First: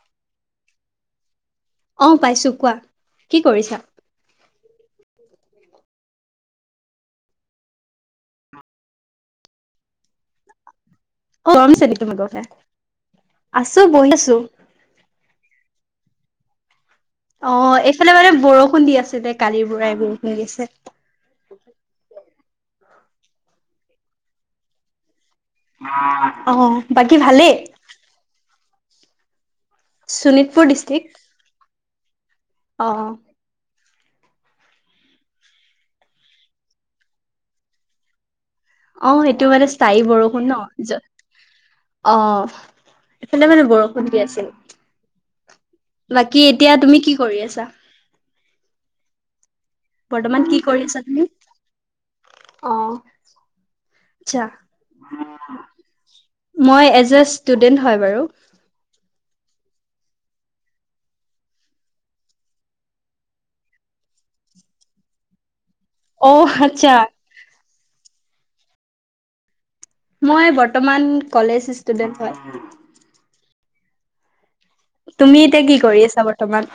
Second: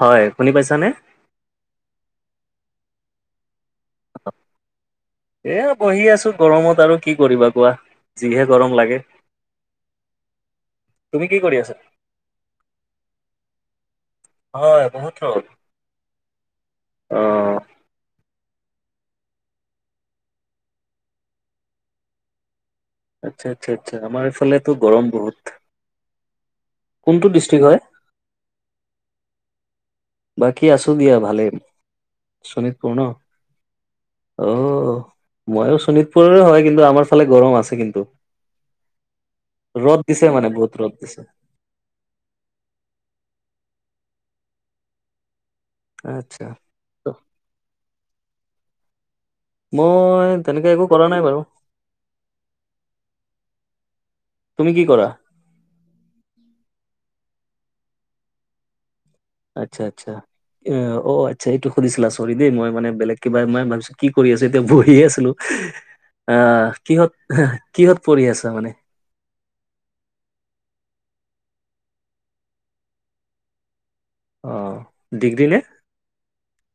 হয় শুনি পাইছানে। অ' পাইছোঁ কোৱা কি কৰিছা? এয়া বহি আছো গৰমত আৰু কি কৰিবা কোৱা যিহে গৰম লাগে। [inaudible] অ' আছা? গমছে নে তোমোকতে আছো বহি আছো। হয় বহুত। অ'। অ' এইফালে মানে বৰষুণ দি আছিলে কালিৰ বুঢ়াই বৰষুণ দি আছে। আচ্ছা আচ্ছা আচ্ছা আমাৰ এইফালেতো গৰম বহুত। অ' বাকী কোনটো ভালেই? ডিষ্ট্ৰিক্ট হয়? শোণিতপুৰ বাকী আছো ডিষ্ট্ৰিক্ট দিয়া ভালে অ শোণিতপুৰ ন। অ' ময়ো শোণিতপুৰৰে হয় কিন্তু আমাৰ ফালে গৰম আছে কিন্তু। অ' সেইটো মানে ৰ'দ স্থায়ী দিছে মানে বৰষুণ ন বহুত ৰ'দ য দিছে। অ' এইফালে মানে বৰষুণ দি আছিল। বাকী আচ্ছা এতিয়া তুমি কি কৰি আছা? মই বৰ্তমান কি তেনেকে কৰি একো আছা কৰা তুমি নাই বাৰু। অ আচ্ছা তুমি কি কৰা? মই এজ এ ষ্টুডেন্ট হয় বাৰু। আচ্ছা আচ্ছা। অ', অ' আচ্ছা এইটো সুধিছিলা চৰি দেই মই মানে বেলেগ কিবা মই ভাবিছো কি কৰি আছো এতিয়া বহিয়ে আছিলো। অ আহ আচ্ছা কিহত কিহত পৰিঢ় আছ মানে? মই বৰ্তমান কলেজ ষ্টুডেন্ট হয়। অ'। তুমি ডিগ্ৰী নে এতিয়া কি কৰি আছা বৰ্তমান?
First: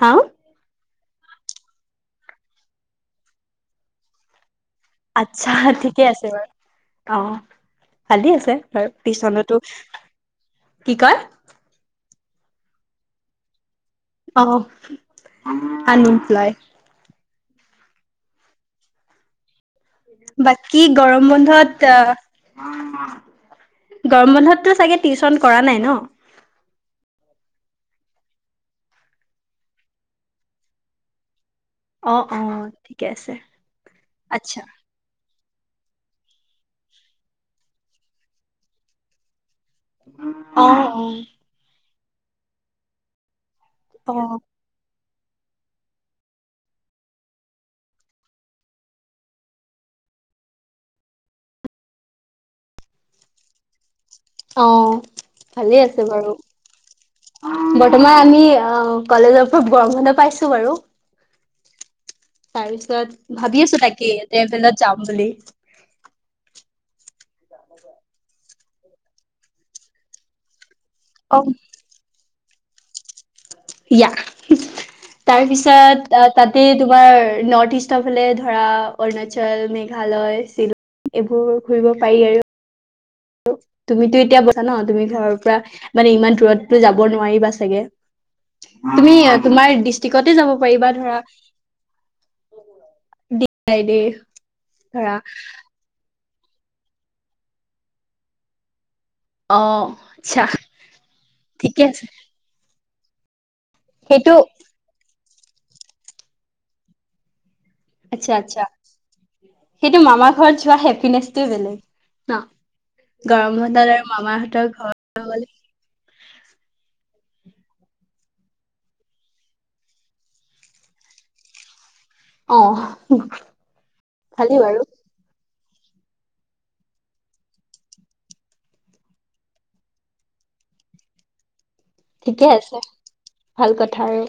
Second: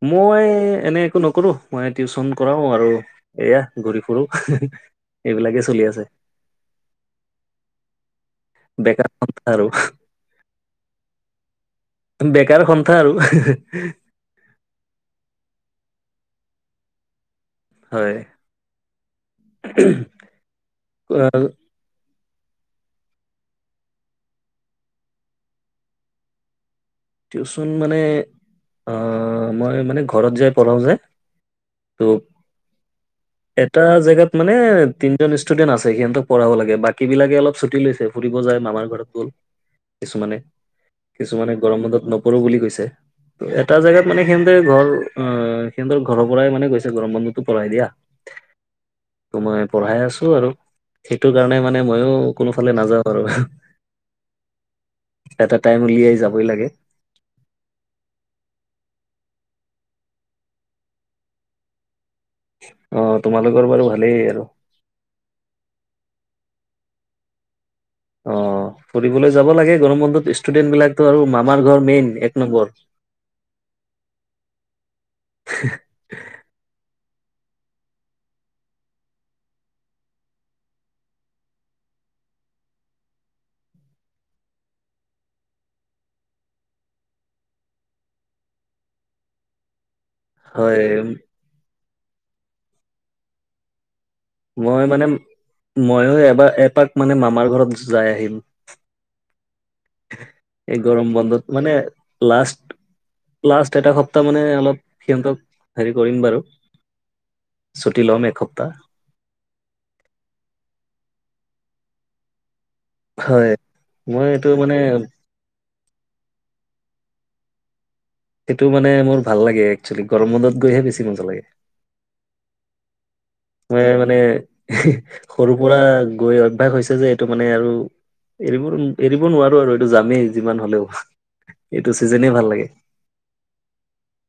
হা মই এনেই একো নকৰোঁ। মই টিউচন কৰাওঁ আৰু, এয়া ঘূৰি ফুুৰো। আচ্ছা ঠিকে আছে বাৰু। অ'। ভালি আছে আৰু বেকাৰ সন্থা পিছলৈতো, আৰু কি কয়? বেকাৰ সন্থা আৰু। অ', আনএমপ্লয়। হয়। বাকী গৰম বন্ধত তা, গৰম বন্ধততো চাগে টিউচন কৰা নাই ন। টিউচন মানে, অ', মই মানে ঘৰত যাই পঢ়াওঁ যে। ত' অ', অ', ঠিকে আছে। আচ্ছা। তিনিজন ষ্টুডেণ্ট আছে সিহঁতক পঢ়াব লাগে বাকী বিলাকে অলপ ছুটী লৈছে, ফুৰিব যায় মামাৰ ঘৰত গ'ল। কিছুমানে, অ অ কিছুমানে গৰম বন্ধত নপৰো বুলি কৈছে, এটা জোগাত অ মানে সিহঁতে ঘৰ, অ', সিহঁতৰ ঘৰৰ পৰাই মানে কৈছে গৰম বন্ধটো পৰাই দিয়া। ত' মই পঢ়াই আছো আৰু। সেইটো কাৰণে মানে মইয়ো কোনোফালে নাযাওঁ আৰু। এটা টাইম অ'ভালেই আছে উলিয়াই বাৰু। যাবই লাগে বৰ্তমান আমি, অ', কলেজৰ পৰা গৰম বন্ধ পাইছো বাৰু। তাৰ অ পিছত তোমালোকৰ ভাবি আছো বাৰু তাকে, ভালেই আৰু ডেৰাডুনত যাম বুলি। [unintelligible] অ', ফুৰিবলৈ যাব লাগে গৰম বন্ধত ষ্টুডেন্ট বিলাকতো আৰু অ মামাৰ ঘৰ মেইন এক নম্বৰ। ইয়া। তাৰ পিছত, তাতে তোমাৰ, নৰ্থ ইষ্টৰ ফালে ধৰা অৰুণাচল, মেঘালয়, শিল এইবোৰ ঘুৰিব পাৰি আৰু। তুমিতো এতিয়া কৈছা ন, তুমি ঘৰৰ পৰা মানে ইমান দূৰততো যাব নোৱাৰিবা চাগে! তুমি তোমাৰ দিচ তিকতে যাব পাৰিবা হয় ধৰা, দে বাই দে। মই মানে, ময়ো এবাৰ এপাক মানে মামাৰ ঘৰত যাই আহিম। অ আচ্ছা এ, গৰম বন্ধত মানে ঠিকে আছে লাষ্ট, লাষ্ট এটা সপ্তাহ সেইটো মানে অলপ সিহঁতক হেৰি কৰিম বাৰু। ছুটি ল'ম আচ্ছা আচ্ছা, এসপ্তাহ সেইটো মামাৰ ঘৰত যোৱা হেপিনেচটোৱে বেলেগ, ন? হয় গৰম বন্ধত আৰু মই এইটো মামাহঁতৰ মানে ঘৰত নগলে সেইটো মানে মোৰ ভাল লাগে এক্চুৱেলি, গৰম বন্ধত গৈহে বেছি মজা লাগে। অ'। মই মানে, ভালেই বাৰু সৰু পৰা গৈ অভ্যাস হৈছে যে এইটো মানে আৰু এৰিব, এৰিব নোৱাৰো আৰু এইটো যামেই, যিমান হ'লেও। এইটো চিজে ঠিকে আছে। ভাল কথা আৰু।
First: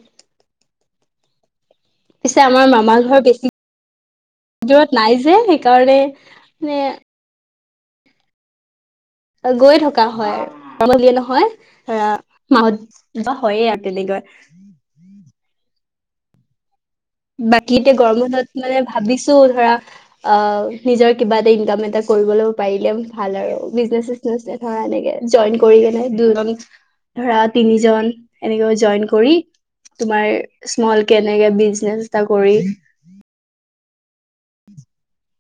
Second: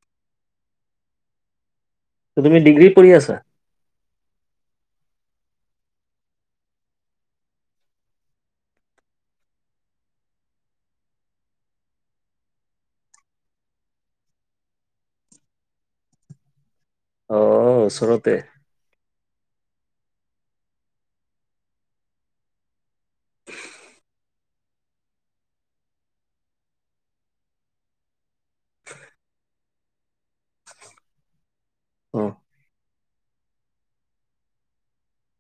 পিছে তুমি আমাৰ ডিগ্ৰী মামা পঢ়ি ঘৰ আছা বেছি, দূৰত নাই যে সেইকাৰণে, মানে গৈ থকা হয়, সলনিয়ে নহয়। ধৰা, মাহত [unintelligible] হয়ে আৰু তেনেকৈ। অ বাকী এতিয়া গৰম ওচৰতে বন্ধত মানে ভাবিছো, ধৰা অ', নিজৰ কিবা এটা ইনকাম এটা কৰিবলও পাৰিলে ভাল আৰু বিজনেছ চিজনেচ ধৰা এনেকে, জইন কৰি কেনে দুজন, ধৰা তিনিজন। এনেকে জইন কৰি, তোমাৰ স্মলকে এনেকে বিজনেচ অ এটা কৰি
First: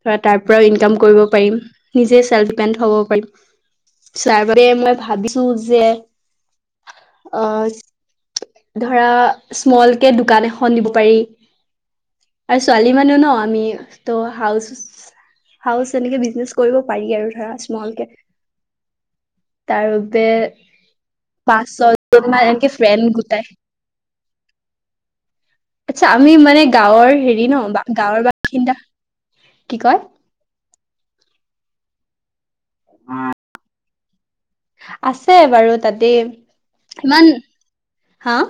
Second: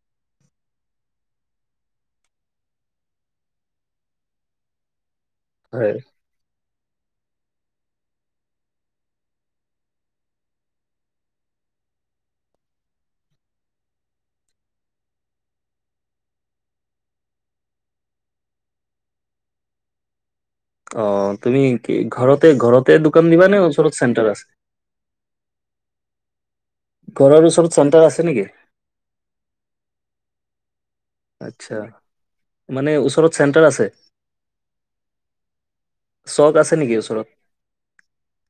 ধৰা, তাৰ পৰাও ইনকাম কৰিব পাৰিম, নিজে চেল্ফ ডিপেণ্ড হ'ব পাৰিম। [unintelligible] মই ভাবিছো যে, হয় অ'। ধৰা, স্মল কে দোকান এখন দিব পাৰি। আৰু ছোৱালী মানুহ ন আমি। ত' হাউচ, হাউচ এনেকে বিজনেচ কৰিব পাৰি আৰু ধৰা স্মল কে। তাৰ বে অ', তুমি কি ঘৰতে ঘৰতে ফ্ৰেণ্ড দোকান গোটাই দিবা নে ওচৰত চেণ্টাৰ আছে? আচ্ছা আমি মানে গাঁৱৰ ঘৰৰ হেৰি ওচৰত ন' চেণ্টাৰ আছে গাঁৱৰ নেকি? বাসিন্দা কি কয়? আচ্ছা মানে ওচৰত চেণ্টাৰ আছে? আছে বাৰু তাতেই চক আছে নেকি ওচৰত? ইমান হাঁ?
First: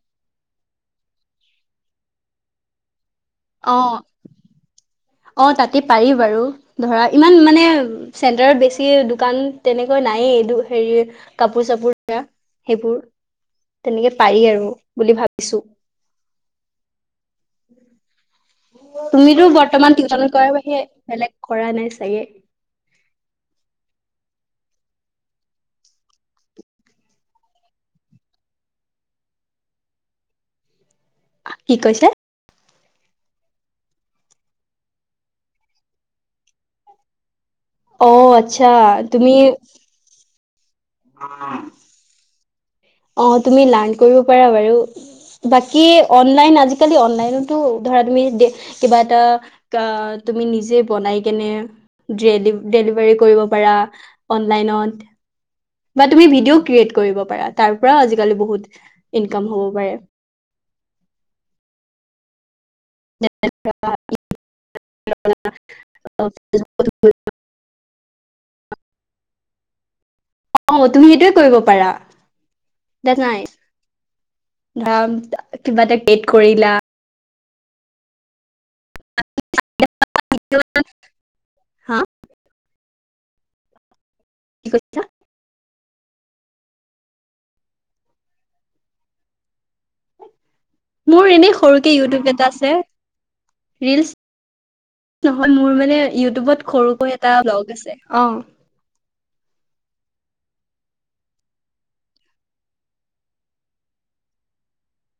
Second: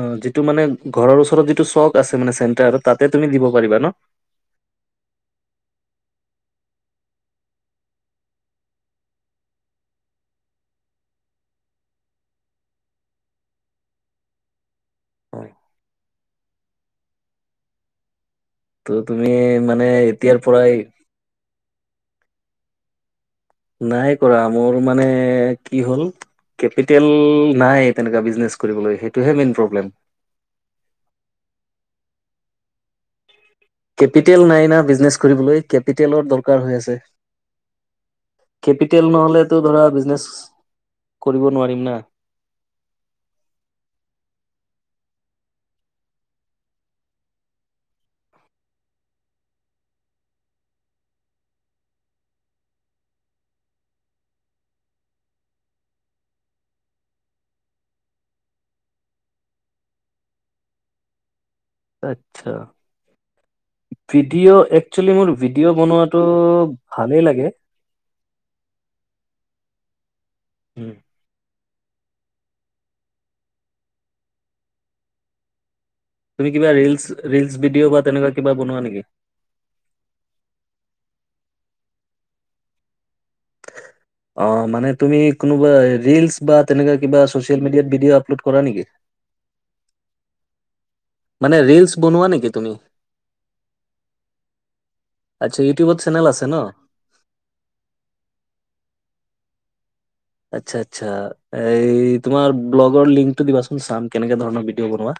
অ', যিটো মানে ঘৰৰ ওচৰত যিটো চক আছে মানে চেণ্টাৰ তাতে তুমি দিব অ পাৰিবা ন? [inaudible] অ', তাতে পাৰি বাৰু ধৰা ইমান মানে চেণ্টাৰত বেছি দোকান তেনেকৈ নায়েই, এই হেৰি কাপোৰ চাপোৰ সেইবোৰ তেনেকে পাৰি আৰু বুলি অ ভাবিছোঁ। ত তুমি তুমিতো মানে বৰ্তমান টিউচনত এতিয়াৰ কৰাৰ পৰাই বাহিৰে বেলেগ কৰা নাই চাগে? নাই কৰা মোৰ মানে কি হ'ল কেপিটেল নাই তেনেকুৱা বিজনেছ কৰিবলৈ সেইটোহে মেইন প্ৰব্লেম। কি কৈছা? কেপিটেল নাই না বিজনেছ কৰিবলৈ, কেপিটেলৰ দৰকাৰ হৈ আছে। অ' আচ্ছা কেপিটেল তুমি নহলেতো ধৰা বিজনেছ কৰিব নোৱাৰিম না। অ', তুমি লাৰ্ন কৰিব পাৰা বাৰু বাকী অনলাইন আজিকালি অনলাইনতো ধৰা তুমি কিবা এটা অ', তুমি নিজে বনাই কেনে ডেল ডেলিভাৰী কৰিব পাৰা অনলাইনত। বা তুমি ভিডিঅ ক্ৰিয়েট কৰিব পাৰা, তাৰ পৰাও আজিকালি বহুত ইনকাম হ'ব পাৰে। আচ্ছা। ভিডিঅ' একচুৱেলি মোৰ ভিডিঅ' বনোৱাটো ভালেই লাগে। অ', উম, তুমি সেইটোৱে কৰিব পাৰা। দেটছ নাইচ [unintelligible] কিবা এটা তুমি কৰিলা কিবা ৰিলচ, ৰিলচ ভিডিঅ' বা তেনেকুৱা কিবা বনোৱা নেকি? [unintelligible] হা অ', কি মানে কৈছা? তুমি কোনোবা ৰিলচ বা তেনেকুৱা কিবা ছ'চিয়েল মিডিয়াত ভিডিঅ' আপলোড কৰা নেকি? মোৰ এনে মানে সৰুকে ৰিলচ ইউটিউব বনোৱা এটা নেকি আছে তুমি? ৰিলচ নহয় আচ্ছা মোৰ ইউটিউবত মানে চেনেল আছে ন? ইউটিউবত সৰুকৈ এটা ব্লগ আছে অ', আচ্ছা আচ্ছা, এই তোমাৰ ব্লগৰ লিংকটো দিবাচোন চাম কেনেকে ধৰণৰ ভিডিঅ' বনোৱা।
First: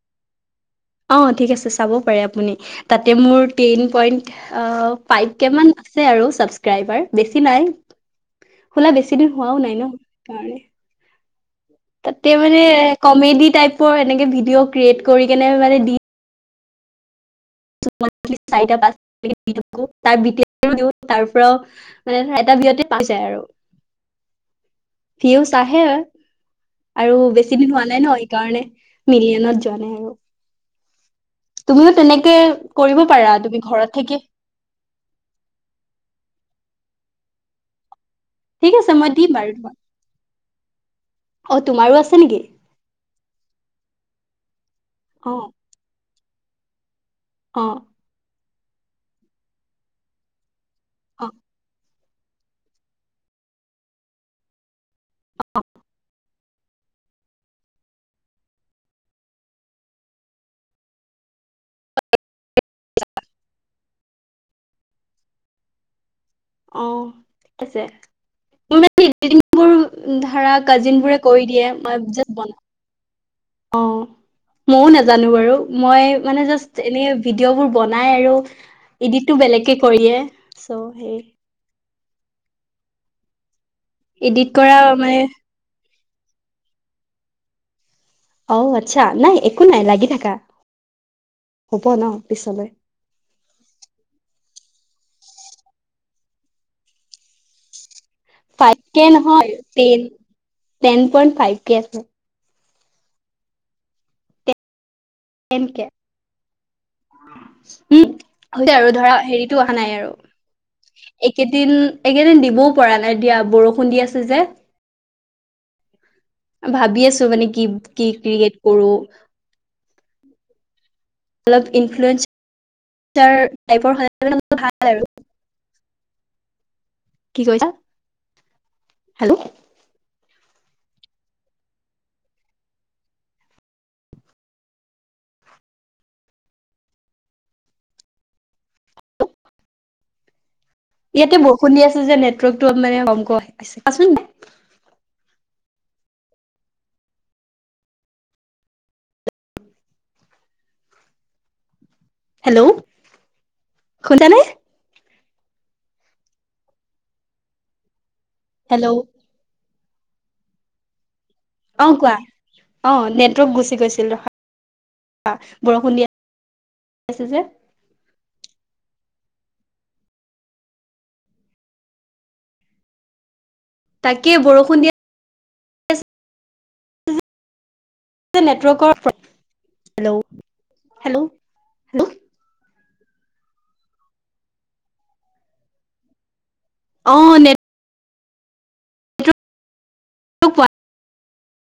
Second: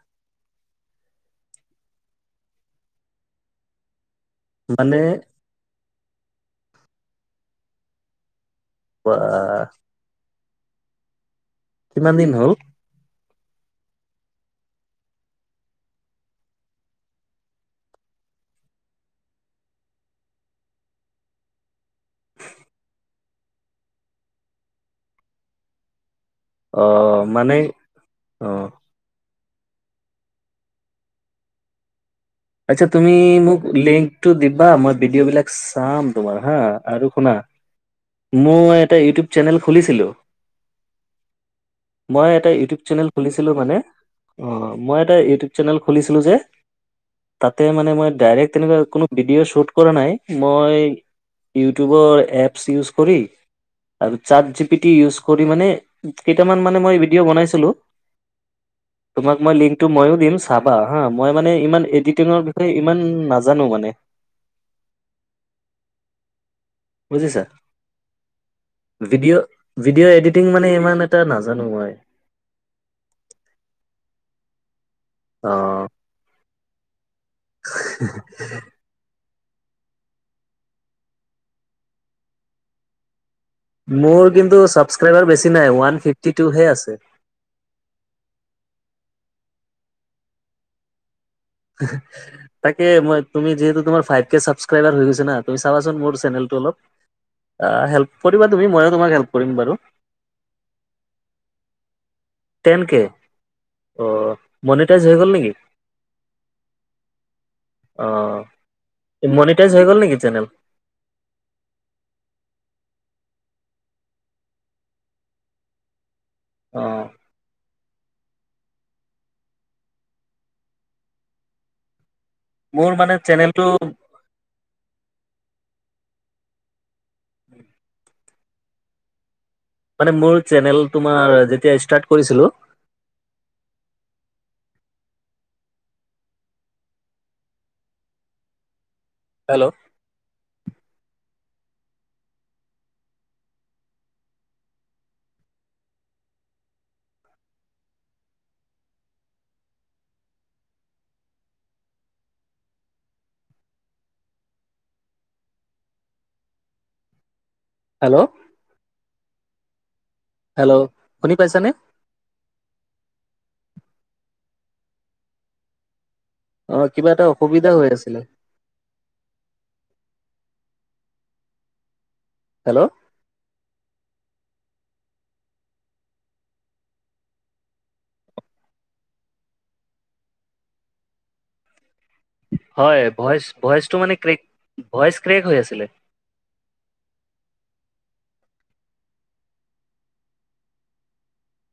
অ' ঠিক আছে চাব পাৰে আপুনি তাতে মোৰ টেইন পইণ্ট মানে ফাইভ কেমান আছে আৰু ছাবস্ক্ৰাইবাৰ, বেছি নাই খোলা বেছি দিন বাহ হোৱাও নাই ন' কাৰে কিমান তাতে দিন হ'ল মানে কমেডি টাইপৰ এনেকে ভিডিঅ ক্ৰিয়েট কৰি কেনে মানে দি [unintelligible] চৰিতা পাঁচতা কে দি থাকোঁ [unintelligible] তাৰপৰাও মানে ধৰা এটা ভিউতে [unintelligible] যায় আৰু ভিউচ আহে আৰু। আৰু অ' মানে বেছি দিন হোৱা নাই ন' সেইকাৰণে অ' মিলিয়নত যোৱা নাই আৰু। তুমিয়ো তেনেকে আচ্ছা কৰিব তুমি পাৰা মোক ঘৰত থাকি লিংকটো দিবা মই ভিডিঅ' বিলাক চাম তোমাৰ হা আৰু শুনা ঠিক মই আছে এটা ইউটিউব দিম বাৰু চেনেল তোমাক খুলিছিলোঁ, অ তোমাৰো আছে মই নেকি এটা ইটিউ চেনেল খুলিছিলোঁ মানে অ, মই এটা অ ইউটিউব চেনেল খুলিছিলোঁ যে তাতে অ মানে মই ডাইৰেক্ট তেনেক কোনো ভিডিঅ শুট কৰা নাই মই অ ইউ ইউটিউবৰ এপছ ইউজ কৰি আৰু চাট জিপিটি ইউজ কৰি অ মানে কেইটামান মানে মই ভিডিঅ' বনাইছিলোঁ। তোমাক মই লিংকটো ময়ো দিম চাবা হাঁ, মই মানে ইমান এডিটিঙৰ বিষয়ে ইমান নাজানো মানে। অ', বুজিছা ঠিক আছে। মোৰ মানে ভিডিঅ' এডিটিংবোৰ ভিডিঅ' এডিটিং ধৰা মানে ইমান কাজিন এটা বুৰেই কৰি নাজানো দিয়ে মই জাষ্ট বনাওঁ। অ', ময়ো নাজানো অ বাৰু, মই মানে জাষ্ট এনে ভিডিঅ'বোৰ বনাই আৰু ইডিততো বেলেগকে কৰি দিয়ে। চৌ সেই মোৰ এডিট কিন্তু কৰা মানে চাবস্ক্ৰাইবাৰ বেছি নাই। ওৱান ফিফটি টুহে আছে। অ', আচ্ছা। নাই একো নাই লাগি থাকা। হ'ব ন পিছলৈ তাকে মই তুমি যিহেতু তোমাৰ ফাইভ কে চাবস্ক্ৰাইবাৰ হৈ গৈছে না। তুমি চাবাচোন মোৰ চেনেলটো অলপ। অ', হেল্প কৰিবা তুমি ফাইভ ময়ো কে তোমাক হেল্প কৰিম নহয় বাৰু ten, ten point five K আছে। টেন কে অ', মনিটাইজ হৈ গ'ল নি? Ten K. অ উম, হৈছে আৰু ধৰা হেৰিতো মনিটাইজ অহা হৈ নাই গ'ল আৰু। নেকি চেনেল এইকেইদিন এইকেইদিন দিবও পৰা নাই দিয়া। বৰষুণ দি আছে যে। অ ভাবি আছো মানে কি কি ক্ৰিয়েট কৰো। অলপ মোৰ মানে ইনফ্লুৱেন্স আৰ চেনেলটো টাইপৰ হ'লে ভাল আৰু। কি কৈছা? হেল্ল'! মানে মোৰ চেনেল তোমাৰ যেতিয়া ষ্টাৰ্ট কৰিছিলো হেল্ল'! ইয়াতে বৰষুণ দি আছে যে নেটৱৰ্কটো অৱ মানে [unintelligible] আহিছে। কোৱাচোন। হেল্ল'! শুনচানে? হেল্ল'! হেল্ল'! হেল্লো! শুনি পাইছা নে? অ', কোৱা। অ', নেটৱৰ্ক গুচি গৈছিল ৰখা [inaudible] বৰষুণ দি অ', কিবা এটা আছে যে। অসুবিধা হৈ আছিলে। হেল্লো! তাকে বৰষুণ দি নেটৱৰ্কৰ [inaudible] হেল্লো হেল্লো! হয় ভইচ ভইচটো মানে ক্ৰেক, ভইচ ক্ৰেক হৈ আছিলে। অ', নে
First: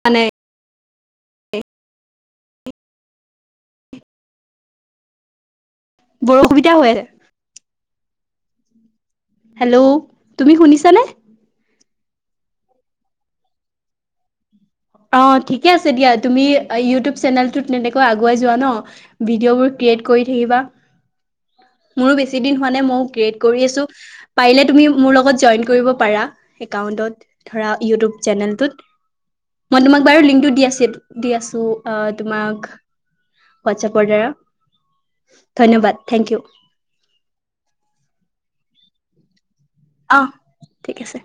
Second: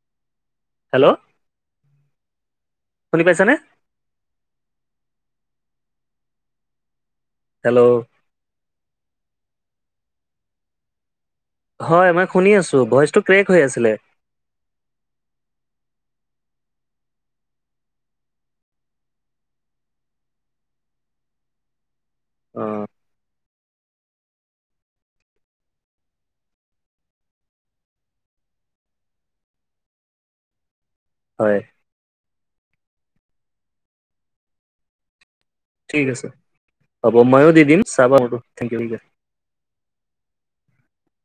মানে হেল্লো! শুনি পাইছনে? বৰ অসুবিধা হৈ আছে। হেল্ল'! হেল্ল'! তুমি শুনিছানে? হয়, মই শুনি আছো। ভইচটো ক্ৰেক হৈ আছিলে। অ', ঠিকে আছে দিয়া। তুমি ইউটিউব চেনেলটোত তেনেকৈ আগুৱাই যোৱা ন। ভিডিঅ'বোৰ ক্ৰিয়েট কৰি থাকিবা। মোৰো বেছি দিন হোৱা অ নাই। ময়ো ক্ৰিয়েট কৰি আছো। পাৰিলে তুমি মোৰ লগত জইন কৰিব পাৰা। একাউন্টত ধৰা ইউটিউব চেনেলটোত। মই তোমাক বাৰু লিংকটো দি আছো। দি হয় আছো। অহ, তোমাক হোৱাটছএপৰ দ্বাৰা। ধন্যবাদ ঠিক থেংক আছে। ইউ হ'ব, ময়ো দি দিম চাবা মোৰটো। থেংক ইউ, ঠিক আছে। অহ, ঠিক আছে।